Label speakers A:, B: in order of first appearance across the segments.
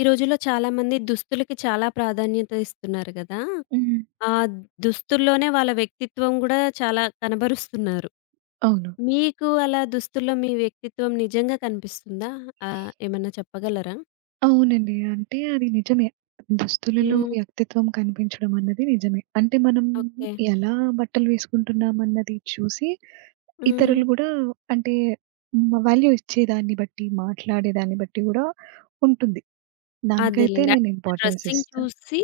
A: ఈ రోజుల్లో చాలామంది దుస్తులకి చాలా ప్రాధాన్యత ఇస్తున్నారు కదా!
B: హ్మ్.
A: ఆ దుస్తుల్లోనే వాళ్ళ వ్యక్తిత్వం గూడా చాలా కనబరుస్తున్నారు.
B: అవును.
A: మీకు అలా దుస్తుల్లో మీ వ్యక్తిత్వం నిజంగా కనిపిస్తుందా? ఏమన్నా చెప్పగలరా?
B: అవునండి. అంటే అది నిజమే. దుస్తులలో
A: హ్మ్.
B: వ్యక్తిత్వం కనిపించడం అన్నది నిజమే. అంటే మనం
A: ఓకే.
B: ఎలా బట్టలు వేసుకుంటున్నాం అన్నది చూసి
A: హ్మ్.
B: ఇతరులు గూడా అంటే వాల్యూ ఇచ్చేదాన్ని బట్టి, మాట్లాడేదాన్ని బట్టి గూడా ఉంటుంది. దానికైతే
A: అదేలెండి.
B: నేను
A: అంటే
B: ఇంపార్టెన్స్
A: డ్రెస్సింగ్
B: ఇస్తా.
A: చూసి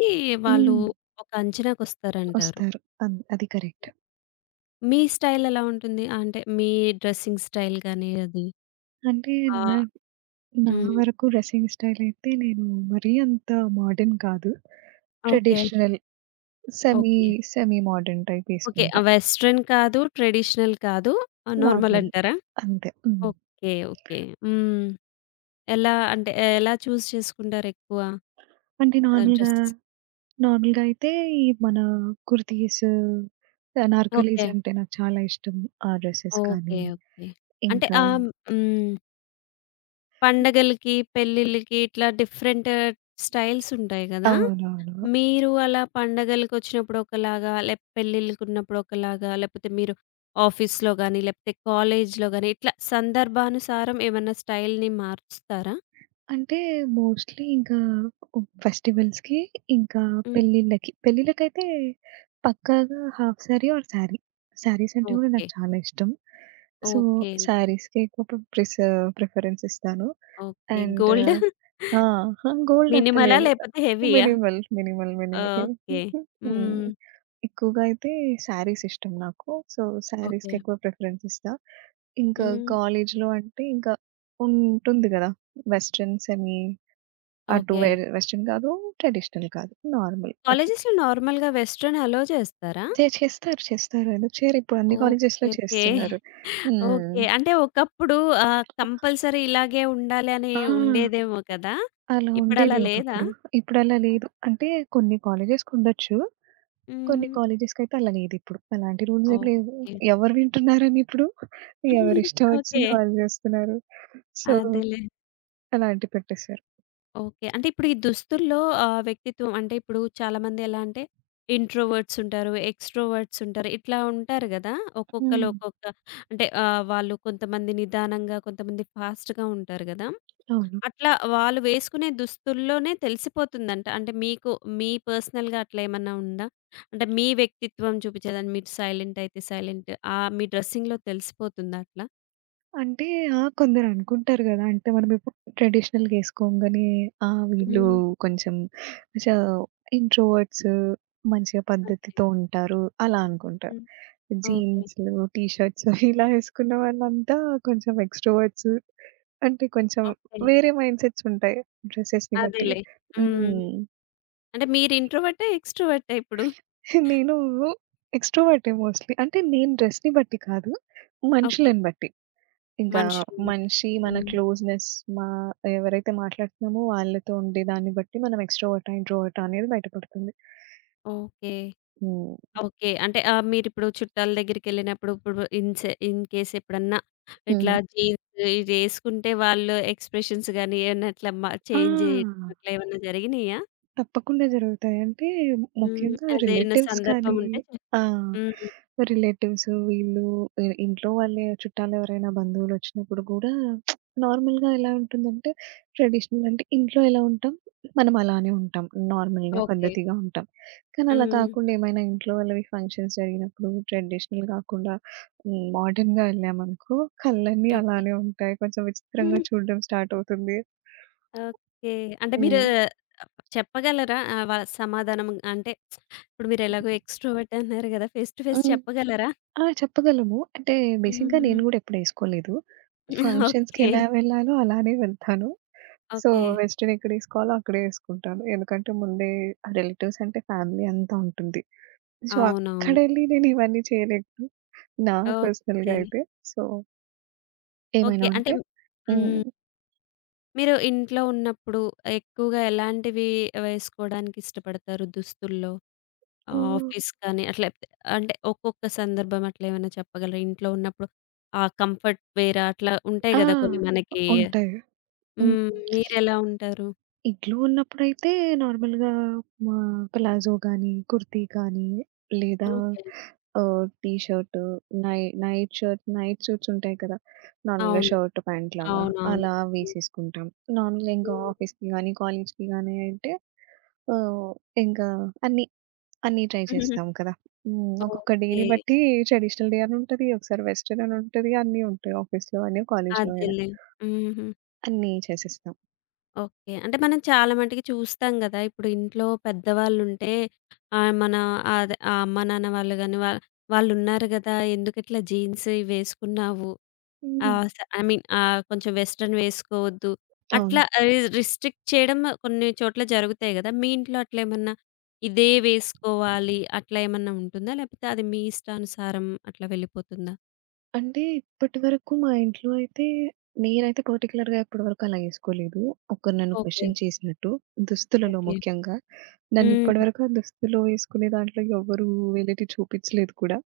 A: వాళ్ళు
B: హ్మ్.
A: ఒక అంచనాకొస్తారంటారు.
B: వస్తారు. అది కరెక్ట్.
A: మీ స్టైల్ ఎలా ఉంటుంది? అంటే మీ డ్రెస్సింగ్ స్టైల్ గాని అది?
B: అంటే నా
A: ఆ!
B: నా
A: హ్మ్.
B: వరకు డ్రెసింగ్ స్టైల్ అయితే నేను మరీ అంత మోడర్న్ కాదు.
A: Okay.
B: Traditional semi,
A: okay.
B: Semi modern type
A: okay. ఆ!
B: ఏసుకుంటా.
A: వెస్టర్న్ కాదు, ట్రెడిషనల్ కాదు. నార్మల్
B: నార్మల్
A: అంటారా?
B: అంతే. హ్మ్.
A: ఓకే. ఓకే. హ్మ్. ఎలా అంటే ఎలా చూజ్ చేసుకుంటారెక్కువ
B: అంటే నార్మల్‌గా,
A: డ్రెసెస్?
B: నార్మల్‌గా అయితే ఈ మన కుర్తీస్, అనార్కలీస్
A: ఓకే.
B: అంటే నాకు చాలా ఇష్టం. ఆ డ్రెసెస్ కానీ,
A: ఓకే. ఓకే. అంటే
B: ఇంకా
A: హ్మ్. పండగలకి, పెళ్ళిళ్ళకి ఇట్లా డిఫరెంట్ స్టైల్స్ ఉంటాయి గదా!
B: అవునవును.
A: మీరు అలా పండగలకొచ్చినప్పుడు ఒకలాగా, లేకపోతే పెళ్ళిళ్ళకున్నప్పుడు ఒకలాగా, లేకపోతే మీరు ఆఫీస్‌లో గాని, లేకపోతే కాలేజ్‌లో గాని, ఇట్లా సందర్భానుసారం ఏమన్నా స్టైల్‌ని మార్చుతారా?
B: అంటే మోస్ట్‌లీ ఇంకా ఫెస్టివల్స్‌కి, ఇంకా
A: హ్మ్.
B: పెళ్ళిళ్ళకి. పెళ్ళిళ్ళకైతే పక్కాగా హాఫ్ సారీ ఆర్ సారీ. సారీస్ అంటే కూడా
A: ఓకే.
B: నాకు చాలా ఇష్టం. So,
A: okay.
B: సారీస్‌కి ఎక్కువ ప్రిస్ ప్రిఫరెన్స్ ఇస్తాను.
A: ఓకే.
B: అండ్
A: గోల్డ్
B: ఆ! అహా! గోల్డ్ అంత
A: మినిమలా?
B: లేదు.
A: లేపోతే హెవీయా?
B: Minimal, minimal, minimal.
A: Okay.
B: Hmm.
A: Hmm.
B: ఎక్కువగా అయితే శారీస్ ఇష్టం నాకు. So,
A: okay.
B: శారీస్‌కి ఎక్కువ ప్రిఫరెన్స్ ఇస్తా. ఇంకా
A: హ్మ్.
B: కాలేజ్‌లో అంటే ఇంకా ఉంటుంది గదా! వెస్టర్న్ సెమీ అటు
A: ఓకే.
B: వె వెస్టర్న్ కాదు, ట్రెడిషనల్ కాదు. నార్మల్ అట్లా.
A: కాలేజెస్‌లో నార్మల్‌గా వెస్టర్న్ అలో చేస్తారా?
B: చేస్తారు, చేస్తారు. ఎందుకు చేయరు? ఇప్పుడు అన్ని కాలేజెస్‌లో
A: ఓకే. ఓకే.
B: చేస్తున్నారు. హ్మ్.
A: ఓకే. అంటే ఒకప్పుడు కంపల్సరీ ఇలాగే ఉండాలి అని
B: ఆ!
A: ఉండేదేమో కదా!
B: అలా ఉండేది
A: ఇప్పుడలా లేదా?
B: ఒకప్పుడు. ఇప్పుడలా లేదు. అంటే కొన్ని కాలేజెస్‌కుండొచ్చు. కొన్ని
A: హ్మ్.
B: కాలేజెస్‌కైతే అలా లేదిప్పుడు. అలాంటి రూల్స్ ఏం లేవు.
A: ఓకే.
B: ఎవరు వింటున్నారని ఇప్పుడు ఎవరిష్టం
A: ఓకే.
B: వచ్చింది వాళ్ళు చేస్తున్నారు. సో,
A: అదేలే.
B: అలాంటివి పెట్టేసారు.
A: ఓకే. అంటే ఇప్పుడు ఈ దుస్తుల్లో వ్యక్తిత్వం అంటే ఇప్పుడు చాలామంది ఎలా అంటే ఇంట్రోవర్ట్స్ ఉంటారు, ఎక్స్‌ట్రోవర్ట్స్ ఉంటారు. ఇట్లా ఉంటారు గదా! ఒక్కొక్కళ్ళు
B: హ్మ్.
A: ఒక్కొక్క అంటే వాళ్ళు కొంతమంది నిదానంగా, కొంతమంది ఫాస్ట్‌గా ఉంటారు గదా!
B: అవును.
A: అట్లా వాళ్ళు వేసుకునే దుస్తుల్లోనే తెలిసిపోతుందంట. అంటే మీకు మీ పర్సనల్‌గా అట్లా ఏమన్నా ఉందా? అంటే మీ వ్యక్తిత్వం చూపించేదాన్ని మీరు సైలెంట్ అయితే సైలెంట్ మీ డ్రెస్సింగ్‌లో తెలిసిపోతుందా అట్లా?
B: అంటే ఆ! కొందరనుకుంటారు గదా! అంటే మనమిప్పుడు ట్రెడిషనల్‌గా ఏసుకోంగానే ఆ! వీళ్ళు
A: హ్మ్.
B: కొంచెం చ ఇంట్రోవర్ట్స్ మంచిగా
A: ఓకే.
B: పద్ధతితో ఉంటారు అలా అనుకుంటారు.
A: హ్మ్. ఓకే.
B: జీన్స్‌లు, టీ షర్ట్స్ ఇలా ఏసుకున్న వాళ్ళంతా కొంచెం ఎక్స్‌ట్రోవర్ట్స్ అంటే కొంచెం
A: ఓకే.
B: వేరే మైండ్ సెట్స్ ఉంటాయి డ్రెసెస్‌ని బట్టి.
A: అదేలే. హ్మ్.
B: హ్మ్.
A: అంటే మీరు ఇంట్రోవర్టా? ఎక్స్‌ట్రోవర్టా ఇప్పుడు?
B: నేను ఎక్స్‌ట్రోవర్టే మోస్ట్‌లీ. అంటే నేను డ్రెస్‌ని బట్టి కాదు
A: ఓకే.
B: మనుషులని బట్టి. ఇంకా
A: మనుషుల్ని బట్టి.
B: మనిషి మన
A: హ్మ్.
B: క్లోజ్‌నెస్ మా ఎవరైతే మాట్లాడుతున్నామో వాళ్ళతో ఉండే దాన్ని బట్టి మనం ఎక్స్‌ట్రోవర్టా, ఇంట్రోవర్టా అనేది బయటపడుతుంది.
A: ఓకే.
B: హ్మ్.
A: ఓకే. అంటే మీరిప్పుడు చుట్టాల దగ్గరికెళ్ళినప్పుడు ఇప్పుడు ఇన్‌కేస్ ఎప్పుడన్నా ఇట్లా
B: హ్మ్.
A: జీన్స్ ఇది యేసుకుంటే వాళ్ళు ఎక్స్‌ప్రెషన్స్ గాని ఏమన్నా ఇట్లా
B: ఆ!
A: చేంజ్ జేయడం అట్లా ఏమన్నా జరిగినియా?
B: తప్పకుండా జరుగుతాయి. అంటే
A: హ్మ్.
B: ముఖ్యంగా
A: అదేమన్నా
B: రిలేటివ్స్
A: సందర్భం
B: కానీ
A: ఉంటే
B: ఆ!
A: హ్మ్.
B: రిలేటివ్స్ వీళ్ళు ఇంట్లో వాళ్ళే చుట్టాలెవరైనా బంధువులొచ్చినప్పుడు గూడా నార్మల్‌గా ఎలా ఉంటుందంటే ట్రెడిషనల్ అంటే ఇంట్లో ఎలా ఉంటాం, మనం అలానే ఉంటాం. నార్మల్‌గా
A: ఓకే.
B: పద్ధతిగా ఉంటాం. కానీ అలా
A: హ్మ్.
B: కాకుండా ఏమైనా ఇంట్లో వాళ్ళవి ఫంక్షన్స్ జరిగినప్పుడు ట్రెడిషనల్ కాకుండా హ్మ్, మోడర్న్‌గా ఎళ్ళామనుకో కళ్ళన్నీ
A: ఓకే.
B: అలానే ఉంటాయి. కొంచెం విచిత్రంగా చూడడం స్టార్ట్ అవుతుంది.
A: ఓకే. అంటే మీరు
B: హ్మ్.
A: చెప్పగలరా? ఆహ్, వ సమాధానం అంటే ఇప్పుడు మీరెలాగో ఎక్స్‌ట్రోవర్ట్ అన్నారు గదా! ఫేస్ టు ఫేస్
B: హ్మ్.
A: చెప్పగలరా?
B: ఆ! చెప్పగలము. అంటే బేసిక్‌గా
A: హ్మ్.
B: నేను గూడా ఎప్పుడేసుకోలేదు. ఫంక్షన్స్‌కి
A: ఓకే.
B: ఎలా హ్మ్. వెళ్ళాలో అలానే వెళ్తాను. So,
A: okay.
B: వెస్టర్న్ ఎక్కడేసుకోవాలో అక్కడే ఏసుకుంటాను. ఎందుకంటే ముందే రిలేటివ్స్ అంటే ఫ్యామిలీ అంతా ఉంటుంది. సో,
A: అవునవును.
B: అక్కడెళ్ళి నేను ఇవన్నీ చేయలేను. నా పర్సనల్‌గా
A: ఓకే.
B: అయితే. సో, ఏమైనా
A: ఓకే. అంటే
B: ఉంటే హ్మ్.
A: హ్మ్. మీరు ఇంట్లో ఉన్నప్పుడు ఎక్కువగా ఎలాంటివి వేసుకోవడానికి ఇష్టపడతారు దుస్తుల్లో?
B: ఆ!
A: ఆఫీస్ కానీ అట్లా అంటే ఒక్కొక్క సందర్భం అట్లా ఏమైనా చెప్పగలరా? ఇంట్లో ఉన్నప్పుడు ఆ కంఫర్ట్ వేర్ అట్లా ఉంటాయి
B: ఆ!
A: గదా! కొన్ని మనకి.
B: ఉంటాయి. హ్మ్.
A: హ్మ్. మీరెలా ఉంటారు?
B: ఇంట్లో ఉన్నప్పుడైతే నార్మల్‌గా మా ప్లాజో గానీ, కుర్తీ కానీ లేదా
A: ఓకే.
B: ఆహ్, టీ షర్ట్, నై నైట్ షర్ట్, నైట్ సూట్స్ ఉంటాయి కదా! నార్మల్‌గా
A: అవును.
B: షర్ట్, ప్యాంట్ లాగా
A: అవునవును.
B: అలా వేసేసుకుంటాం. నార్మల్‌గా ఇంకా ఆఫీస్‌కి గానీ, కాలేజ్‌కి గానీ అంటే ఆహ్, ఇంకా అన్నీ, అన్నీ ట్రై చేస్తాం కదా! హ్మ్. ఒక్కొక్క
A: ఓకే.
B: డేని బట్టి ట్రెడిషనల్ డే అని ఉంటది. ఒకసారి వెస్టర్న్ అని ఉంటది. అన్నీ ఉంటాయి ఆఫీస్‌లో అయినా, కాలేజ్‌లో అయినా
A: అదేలే. హుహు.
B: అన్నీ చేసేస్తాం.
A: ఓకే. అంటే మనం చాలా మటికి చూస్తాం గదా! ఇప్పుడు ఇంట్లో పెద్దవాళ్ళుంటే మన ఆ అదే ఆ అమ్మ, నాన్న వాళ్ళు గాని వాళ్ళున్నారు గదా! ఎందుకిట్లా జీన్స్ వేసుకున్నావు?
B: హ్మ్.
A: ఆహ్, స ఐ మీన్ కొంచెం వెస్టర్న్ వేసుకోవద్దు.
B: అవును.
A: అట్లా రిస్ట్రిక్ట్ చేయడం కొన్ని చోట్ల జరుగుతాయి గదా! మీ ఇంట్లో అట్లేమన్నా ఇదే వేసుకోవాలి అట్లా ఏమన్నా ఉంటుందా? లేపోతే అది మీ ఇష్టానుసారం అట్లా వెళ్ళిపోతుందా?
B: అంటే ఇప్పటివరకు మా ఇంట్లో అయితే నేనైతే పర్టిక్యులర్‌గా ఇప్పటివరకు అలా ఏసుకోలేదు. ఒకరు నన్ను
A: ఓకే.
B: క్వెషన్ చేసినట్టు దుస్తులలో
A: ఓకే.
B: ముఖ్యంగా. నన్ను
A: హ్మ్.
B: ఇప్పటివరకు ఆ దుస్తులో వేసుకునే దాంట్లో ఎవ్వరు వేలెత్తి చూపించలేదు కూడా.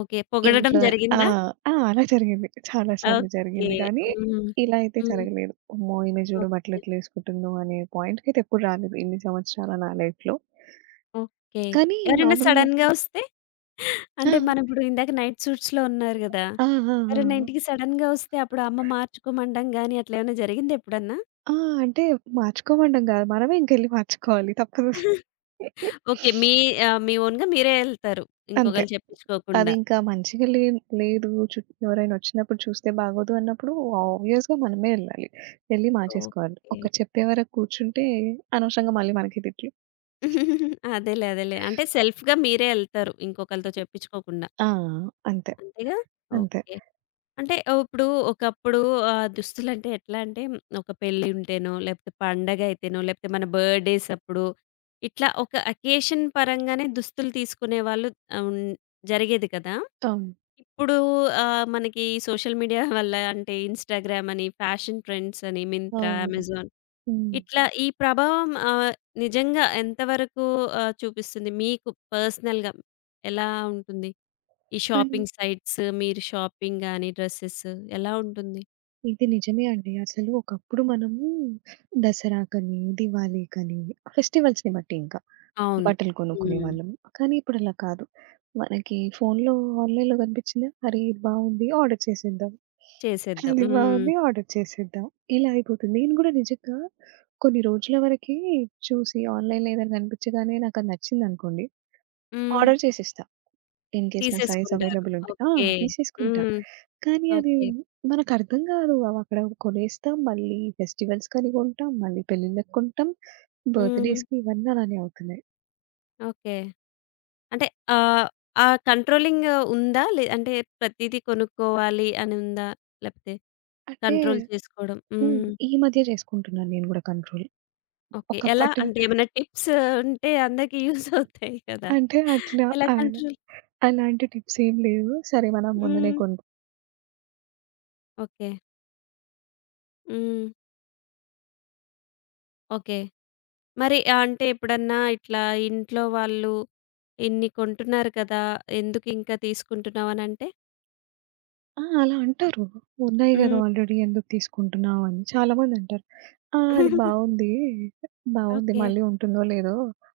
A: ఓకే. పొగడడం
B: ఇంట్లో ఆ!
A: జరిగిందా?
B: ఆ! అలా జరిగింది. చాలా సార్లు
A: ఓకే.
B: జరిగింది కానీ,
A: హ్మ్.
B: ఇలా అయితే
A: హ్మ్.
B: జరగలేదు. అమ్మో! ఈమె చూడు బట్టలు
A: ఓకే.
B: ఎట్లా ఏసుకుంటుందో అనే పాయింట్‌కైతే ఎప్పుడు రాలేదు ఇన్ని సంవత్సరాల నా లైఫ్‌లో.
A: ఓకే.
B: కానీ
A: ఎవరైనా
B: నార్మల్‌గా
A: సడెన్‌గా వస్తే?
B: ఆ!
A: అంటే మనమిప్పుడు ఇందాక నైట్ సూట్స్‌లో ఉన్నారు గదా!
B: ఆ! ఆ!
A: ఎవరైనా
B: ఆ!
A: ఇంటికి సడెన్‌గా వస్తే అప్పుడు అమ్మ మార్చుకోమనడం గాని అట్లా ఏమైనా జరిగిందా ఎప్పుడన్నా?
B: ఆ! అంటే మార్చుకోమనడం గాదు. మనమే ఇంకెళ్లి మార్చుకోవాలి తప్పదు.
A: ఓకే. మీ మీ ఓన్‌గా మీరే ఎళ్తారు.
B: అంతే.
A: ఇంకొకళ్ళు చెప్పించుకోకుండా.
B: అదింకా మంచిగా లే లేదు. ఎవరైనా వచ్చినప్పుడు చూస్తే బాగోదు అన్నప్పుడు ఆబ్వియస్‌గా మనమే ఎళ్ళాలి. ఎళ్లి మార్చేసుకోవాలి.
A: ఓకే.
B: ఒకరు చెప్పే వరకు కూర్చుంటే అనవసరంగా మళ్ళీ మనకే తిట్లు.
A: అదేలే. అదేలే. అంటే సెల్ఫ్‌గా మీరే ఎళ్తారు ఇంకొకళ్ళతో చెప్పించుకోకుండా.
B: ఆ! అంతే.
A: అంతేగా?
B: అంతే.
A: ఓకే. అంటే ఇప్పుడు ఒకప్పుడు దుస్తులంటే ఎట్లా అంటే ఒక పెళ్లి ఉంటేనో, లేకపోతే పండగ అయితేనో, లేకపోతే మన బర్త్‌డేస్ అప్పుడు ఇట్లా ఒక అకేషన్ పరంగానే దుస్తులు తీసుకునేవాళ్ళు హ్మ్. జరిగేది కదా!
B: అవును.
A: ఇప్పుడు మనకి సోషల్ మీడియా వల్ల అంటే ఇన్‌స్టాగ్రామ్ అని, ఫ్యాషన్ ట్రెండ్స్ అని, మింత్రా,
B: అవును.
A: అమెజాన్
B: హ్మ్.
A: ఇట్లా ఈ ప్రభావం నిజంగా ఎంతవరకు చూపిస్తుంది మీకు పర్సనల్‌గా ఎలా ఉంటుంది? ఈ
B: అండ్
A: షాపింగ్ సైట్స్, మీరు షాపింగ్ గాని, డ్రెసెస్ ఎలా ఉంటుంది?
B: ఇది నిజమే అండి. అసలు ఒకప్పుడు మనము దసరాకని, దివాళీకని ఫెస్టివల్స్‌ని బట్టి ఇంకా
A: అవును.
B: బట్టలు
A: హ్మ్.
B: కొనుక్కునేవాళ్ళము. కానీ ఇప్పుడలా కాదు. మనకి ఫోన్‌లో, ఆన్‌లైన్‌లో కనిపించిందా? అరే! ఇది బావుంది ఆర్డర్ చేసేద్దాం.
A: చేసేద్దాం.
B: అది
A: హ్మ్.
B: బావుంది ఆర్డర్ చేసేద్దాం. ఇలా అయిపోతుంది. నేను కూడా నిజంగా కొన్ని రోజుల వరకి చూసి ఆన్‌లైన్‌లో ఏదైనా కనిపించగానే నాకది నచ్చిందనుకోండి,
A: హ్మ్.
B: ఆర్డర్ చేసేస్తా. ఇన్ కేస్ నా సైజ్
A: తీసేసుకుంటారు.
B: అవైలబుల్ ఉంటే. ఆ!
A: ఓకే.
B: తీసేసుకుంటా.
A: హ్మ్.
B: కానీ అది
A: ఓకే.
B: మనకర్థం గాదు. అవక్కడ కొనేస్తాం. మళ్ళీ ఫెస్టివల్స్‌కని కొంటాం. మళ్ళీ పెళ్ళిళ్ళకి కొంటాం.
A: హ్మ్.
B: బర్త్‌డేస్‌కి ఇవన్నీ అలానే అవుతున్నాయి.
A: ఓకే. అంటే ఆహ్, ఆ కంట్రోలింగ్ ఉందా? అంటే ప్రతీదీ కొనుక్కోవాలి అని ఉందా? లేపోతే
B: అంటే
A: కంట్రోల్ చేసుకోవడం
B: హ్మ్.
A: హ్మ్.
B: ఈ మధ్య చేసుకుంటున్నాను నేను గూడా కంట్రోల్.
A: ఓకే. ఎలా
B: ఒకప్పటి
A: అంటే ఏమైనా టిప్స్ ఉంటే అందరికీ యూజ్ అవుతాయి కదా!
B: అంటే అట్లా
A: ఎలా
B: అలా
A: కంట్రోల్
B: అలాంటి టిప్స్ ఏం లేవు. సరే మనం మొన్ననే
A: హ్మ్. ఓకే. హ్మ్. ఓకే. మరి అంటే ఎప్పుడన్నా ఇట్లా ఇంట్లో వాళ్ళు "ఇన్ని కొంటున్నారు కదా! ఎందుకు ఇంకా తీసుకుంటున్నావు" అనంటే?
B: ఆ! అలా అంటారు. ఉన్నాయి గదా!
A: హ్మ్.
B: ఆల్రెడీ ఎందుకు తీసుకుంటున్నావు అని చాలామంది అంటారు. ఆ! అది బావుంది. బావుంది.
A: ఓకే.
B: మళ్ళీ ఉంటుందో లేదో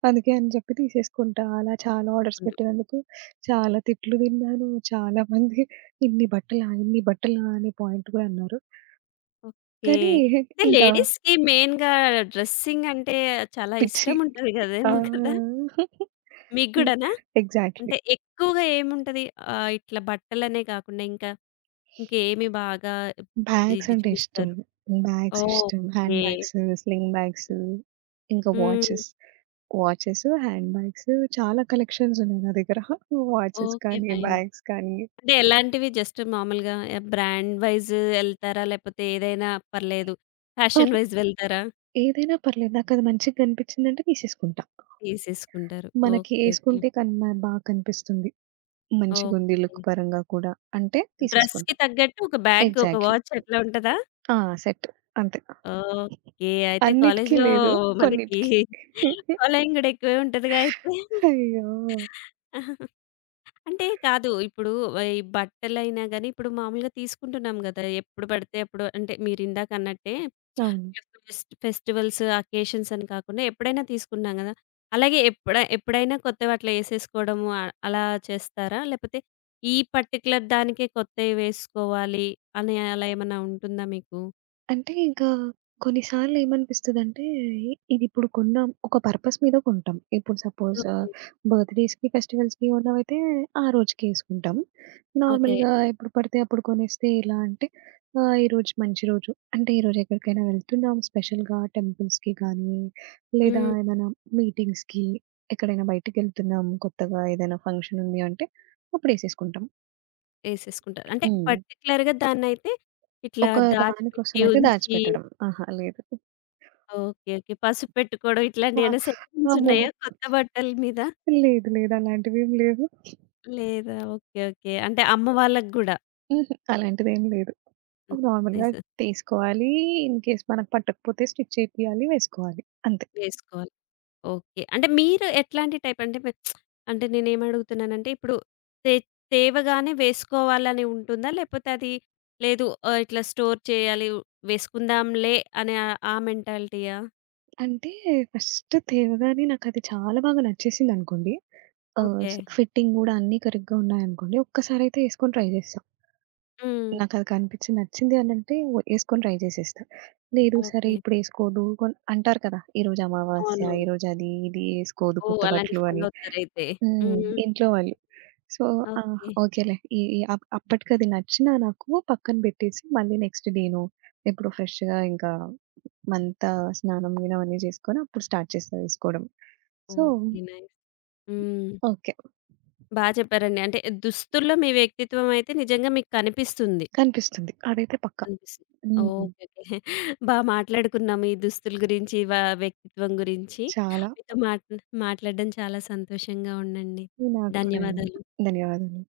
B: అందుకే అని చెప్పి తీసేసుకుంటా. అలా చాలా ఆర్డర్స్
A: తీసుకుండు.
B: పెట్టినందుకు చాలా తిట్లు తిన్నాను. చాలామంది ఇన్ని బట్టలా? ఇన్ని బట్టలా? అనే పాయింట్ గూడా అన్నారు.
A: ఓకే.
B: కానీ
A: అంటే
B: ఇంకా
A: లేడీస్‌కి మెయిన్‌గా డ్రెస్సింగ్ అంటే చాలా
B: పిచ్చి.
A: ఇష్టం ఉంటది గదేమో కదా!
B: ఆహ్,
A: మీకు
B: ఈ
A: గూడానా?
B: ఎగ్జాక్ట్‌లీ.
A: అంటే ఎక్కువగా ఏముంటది? ఇట్లా బట్టలనే కాకుండా ఇంకా ఇంకేమి బాగా
B: బ్యాగ్స్
A: ఇది
B: అంటే ఇష్టం.
A: చూపిస్తారు?
B: బ్యాగ్స్ ఇష్టం.
A: Okay.
B: Hand bags, sling bags ఇంకా
A: hmm.
B: Watches. Watches, hand bags చాలా కలెక్షన్స్ ఉన్నాయి నా దగ్గర. Watches
A: okay.
B: కానీ,
A: ఫైన్.
B: బ్యాగ్స్ కానీ
A: అంటే ఎలాంటివి? జస్ట్ మామూలుగా బ్రాండ్ వైస్ ఎళ్తారా? లేపోతే ఏదైనా పర్లేదు. ఫ్యాషన్
B: పర్లే
A: వైస్ వెళ్తారా?
B: ఏదైనా పర్లేదు. నాకది మంచిగా కనిపించిందంటే తీసేసుకుంటా.
A: తీసేసుకుంటారు.
B: మనకి
A: ఓకే. ఓకే.
B: ఏసుకుంటే కన్ మ బాగా కనిపిస్తుంది. మంచిగుంది
A: ఓకే.
B: లుక్ పరంగా కూడా అంటే తీసేసుకుంటా.
A: డ్రెస్‌కి తగ్గట్టు ఒక బ్యాగ్, ఒక
B: ఎగ్జాక్ట్‌లీ.
A: వాచ్ అట్లా ఉంటదా?
B: ఆ! సెట్ అంతే.
A: ఓకే. అయితే
B: అన్నిటికి
A: కాలేజీలో
B: లేదు
A: మనకి
B: కొన్నిటికి.
A: ఫాలోయింగ్ గూడా ఎక్కువే ఉంటదిగా అయితే.
B: అయ్యో!
A: అంటే కాదు. ఇప్పుడు ఈ బట్టలైనా గాని, ఇప్పుడు మామూలుగా తీసుకుంటున్నాం గదా! ఎప్పుడు పడితే అప్పుడు అంటే మీరిందాక అన్నట్టే
B: అవును.
A: ఫెస్టివల్స్, అకేషన్స్ అని కాకుండా ఎప్పుడైనా తీసుకున్నాం గదా! అలాగే ఎప్పుడైనా కొత్తవి అట్లా యేసేసుకోవడము అలా చేస్తారా? లేపోతే ఈ పర్టిక్యులర్ దానికే కొత్తయి వేసుకోవాలి అని అలా ఏమన్నా ఉంటుందా మీకు?
B: అంటే ఇంకా కొన్నిసార్లు ఏమనిపిస్తదంటే, ఇదిప్పుడు కొన్నాం ఒక పర్పస్ మీద కొంటాం. ఇప్పుడు సపోజ్
A: ఓకే.
B: బర్త్‌డేస్‌కి, ఫెస్టివల్స్‌కి ఉన్నవైతే ఆ రోజుకే ఏసుకుంటాం.
A: ఓకే.
B: నార్మల్‌గా ఎప్పుడు పడితే అప్పుడు కొనేస్తే ఎలా అంటే, ఆహ్, ఈరోజు మంచి రోజు. అంటే ఈరోజు ఎక్కడికైనా వెళ్తున్నాం స్పెషల్‌గా టెంపుల్స్‌కి కానీ, లేదా
A: హ్మ్.
B: ఏమైనా మీటింగ్స్‌కి, ఎక్కడైనా బయటికెళ్తున్నాం కొత్తగా ఏదైనా ఫంక్షన్ ఉంది అంటే అప్పుడేసేసుకుంటాం.
A: యేసేసుకుంటారు. అంటే
B: హ్మ్.
A: పర్టిక్యులర్‌గా దాన్నైతే ఇట్లా
B: ఒక
A: దాచిపెట్టి
B: దానికోసమయితే
A: ఉంచి
B: దాచిపెట్టడం. ఆహా! లేదు.
A: ఓకే. ఓకే. పసుపు పెట్టుకోవడం
B: ఆ!
A: ఇట్లాంటియేమైనా
B: ఆ
A: సెట్టింగ్స్
B: మొహం
A: ఉన్నాయా కొత్త బట్టల మీద?
B: లేదు. లేదు. అలాంటివేం లేవు.
A: లేదా? ఓకే. ఓకే. అంటే అమ్మ వాళ్ళకి గూడా.
B: హుహు. అలాంటిదేం లేదు.
A: హ్మ్.
B: నార్మల్‌గా
A: నైస్.
B: తీసుకోవాలి. ఇన్ కేస్ మనకు పట్టకపోతే స్టిచ్ చేపియాలి, వేసుకోవాలి. అంతే.
A: వేసుకోవాలి. ఓకే. అంటే మీరు ఎట్లాంటి టైప్ అంటే మీరు అంటే నేనేమడుగుతున్నానంటే ఇప్పుడు తే తేవగానే వేసుకోవాలని ఉంటుందా? లేపోతే అది లేదు ఇట్లా స్టోర్ చేయాలి వేసుకుందాంలే అనే ఆ మెంటాలిటీయా?
B: అంటే ఫస్ట్ తేవగానే నాకది చాలా బాగా నచ్చేసిందనుకోండి. ఆహ్,
A: ఓకే.
B: ఫిట్టింగ్ గూడా అన్నీ కరెక్ట్‌గా ఉన్నాయనుకోండి. ఒక్కసారయితే యేసుకొని ట్రై చేస్తా.
A: హ్మ్.
B: నాకది కనిపించి నచ్చింది అనంటే యేసుకొని ట్రై చేసేస్తా. లేదు సరే
A: ఓకే.
B: ఇప్పుడేసుకోదు అంటారు కదా! ఈరోజు అమావాస్య,
A: అవునవును.
B: ఈరోజు అది ఇది యేసుకోదు
A: ఓహ్!
B: కొత్త
A: అలాంటివి
B: బట్టలు
A: ఫాలో
B: అని.
A: అవుతారైతే.
B: హ్మ్.
A: హ్మ్.
B: ఇంట్లో వాళ్ళు. సో, ఆ!
A: ఓకే.
B: ఓకేలే. ఈ ఈ అప్పటికది నచ్చినా నాకు పక్కన బెట్టేసి, మళ్ళీ నెక్స్ట్ నేను ఎప్పుడో ఫ్రెష్‌గా ఇంకా మంతా స్నానం గినం అన్నీ జేసుకొని, అప్పుడు స్టార్ట్ చేస్తా వేసుకోవడం. So,
A: okay. Nice. Hmm.
B: Okay.
A: బా చెప్పారండి. అంటే దుస్తుల్లో మీ వ్యక్తిత్వం అయితే నిజంగా మీకు కనిపిస్తుంది.
B: కనిపిస్తుంది. అదైతే పక్కా.
A: అనిపిస్తుంది.
B: హ్మ్.
A: ఓకే. ఓకే. బా మాట్లాడుకున్నాము ఈ దుస్తుల గురించి, వ్యక్తిత్వం గురించి.
B: చాలా
A: మీతో మాట్లాడడం చాలా సంతోషంగా ఉందండి.
B: నాకు కూడా అండి.
A: ధన్యవాదాలు.
B: ధన్యవాదాలు.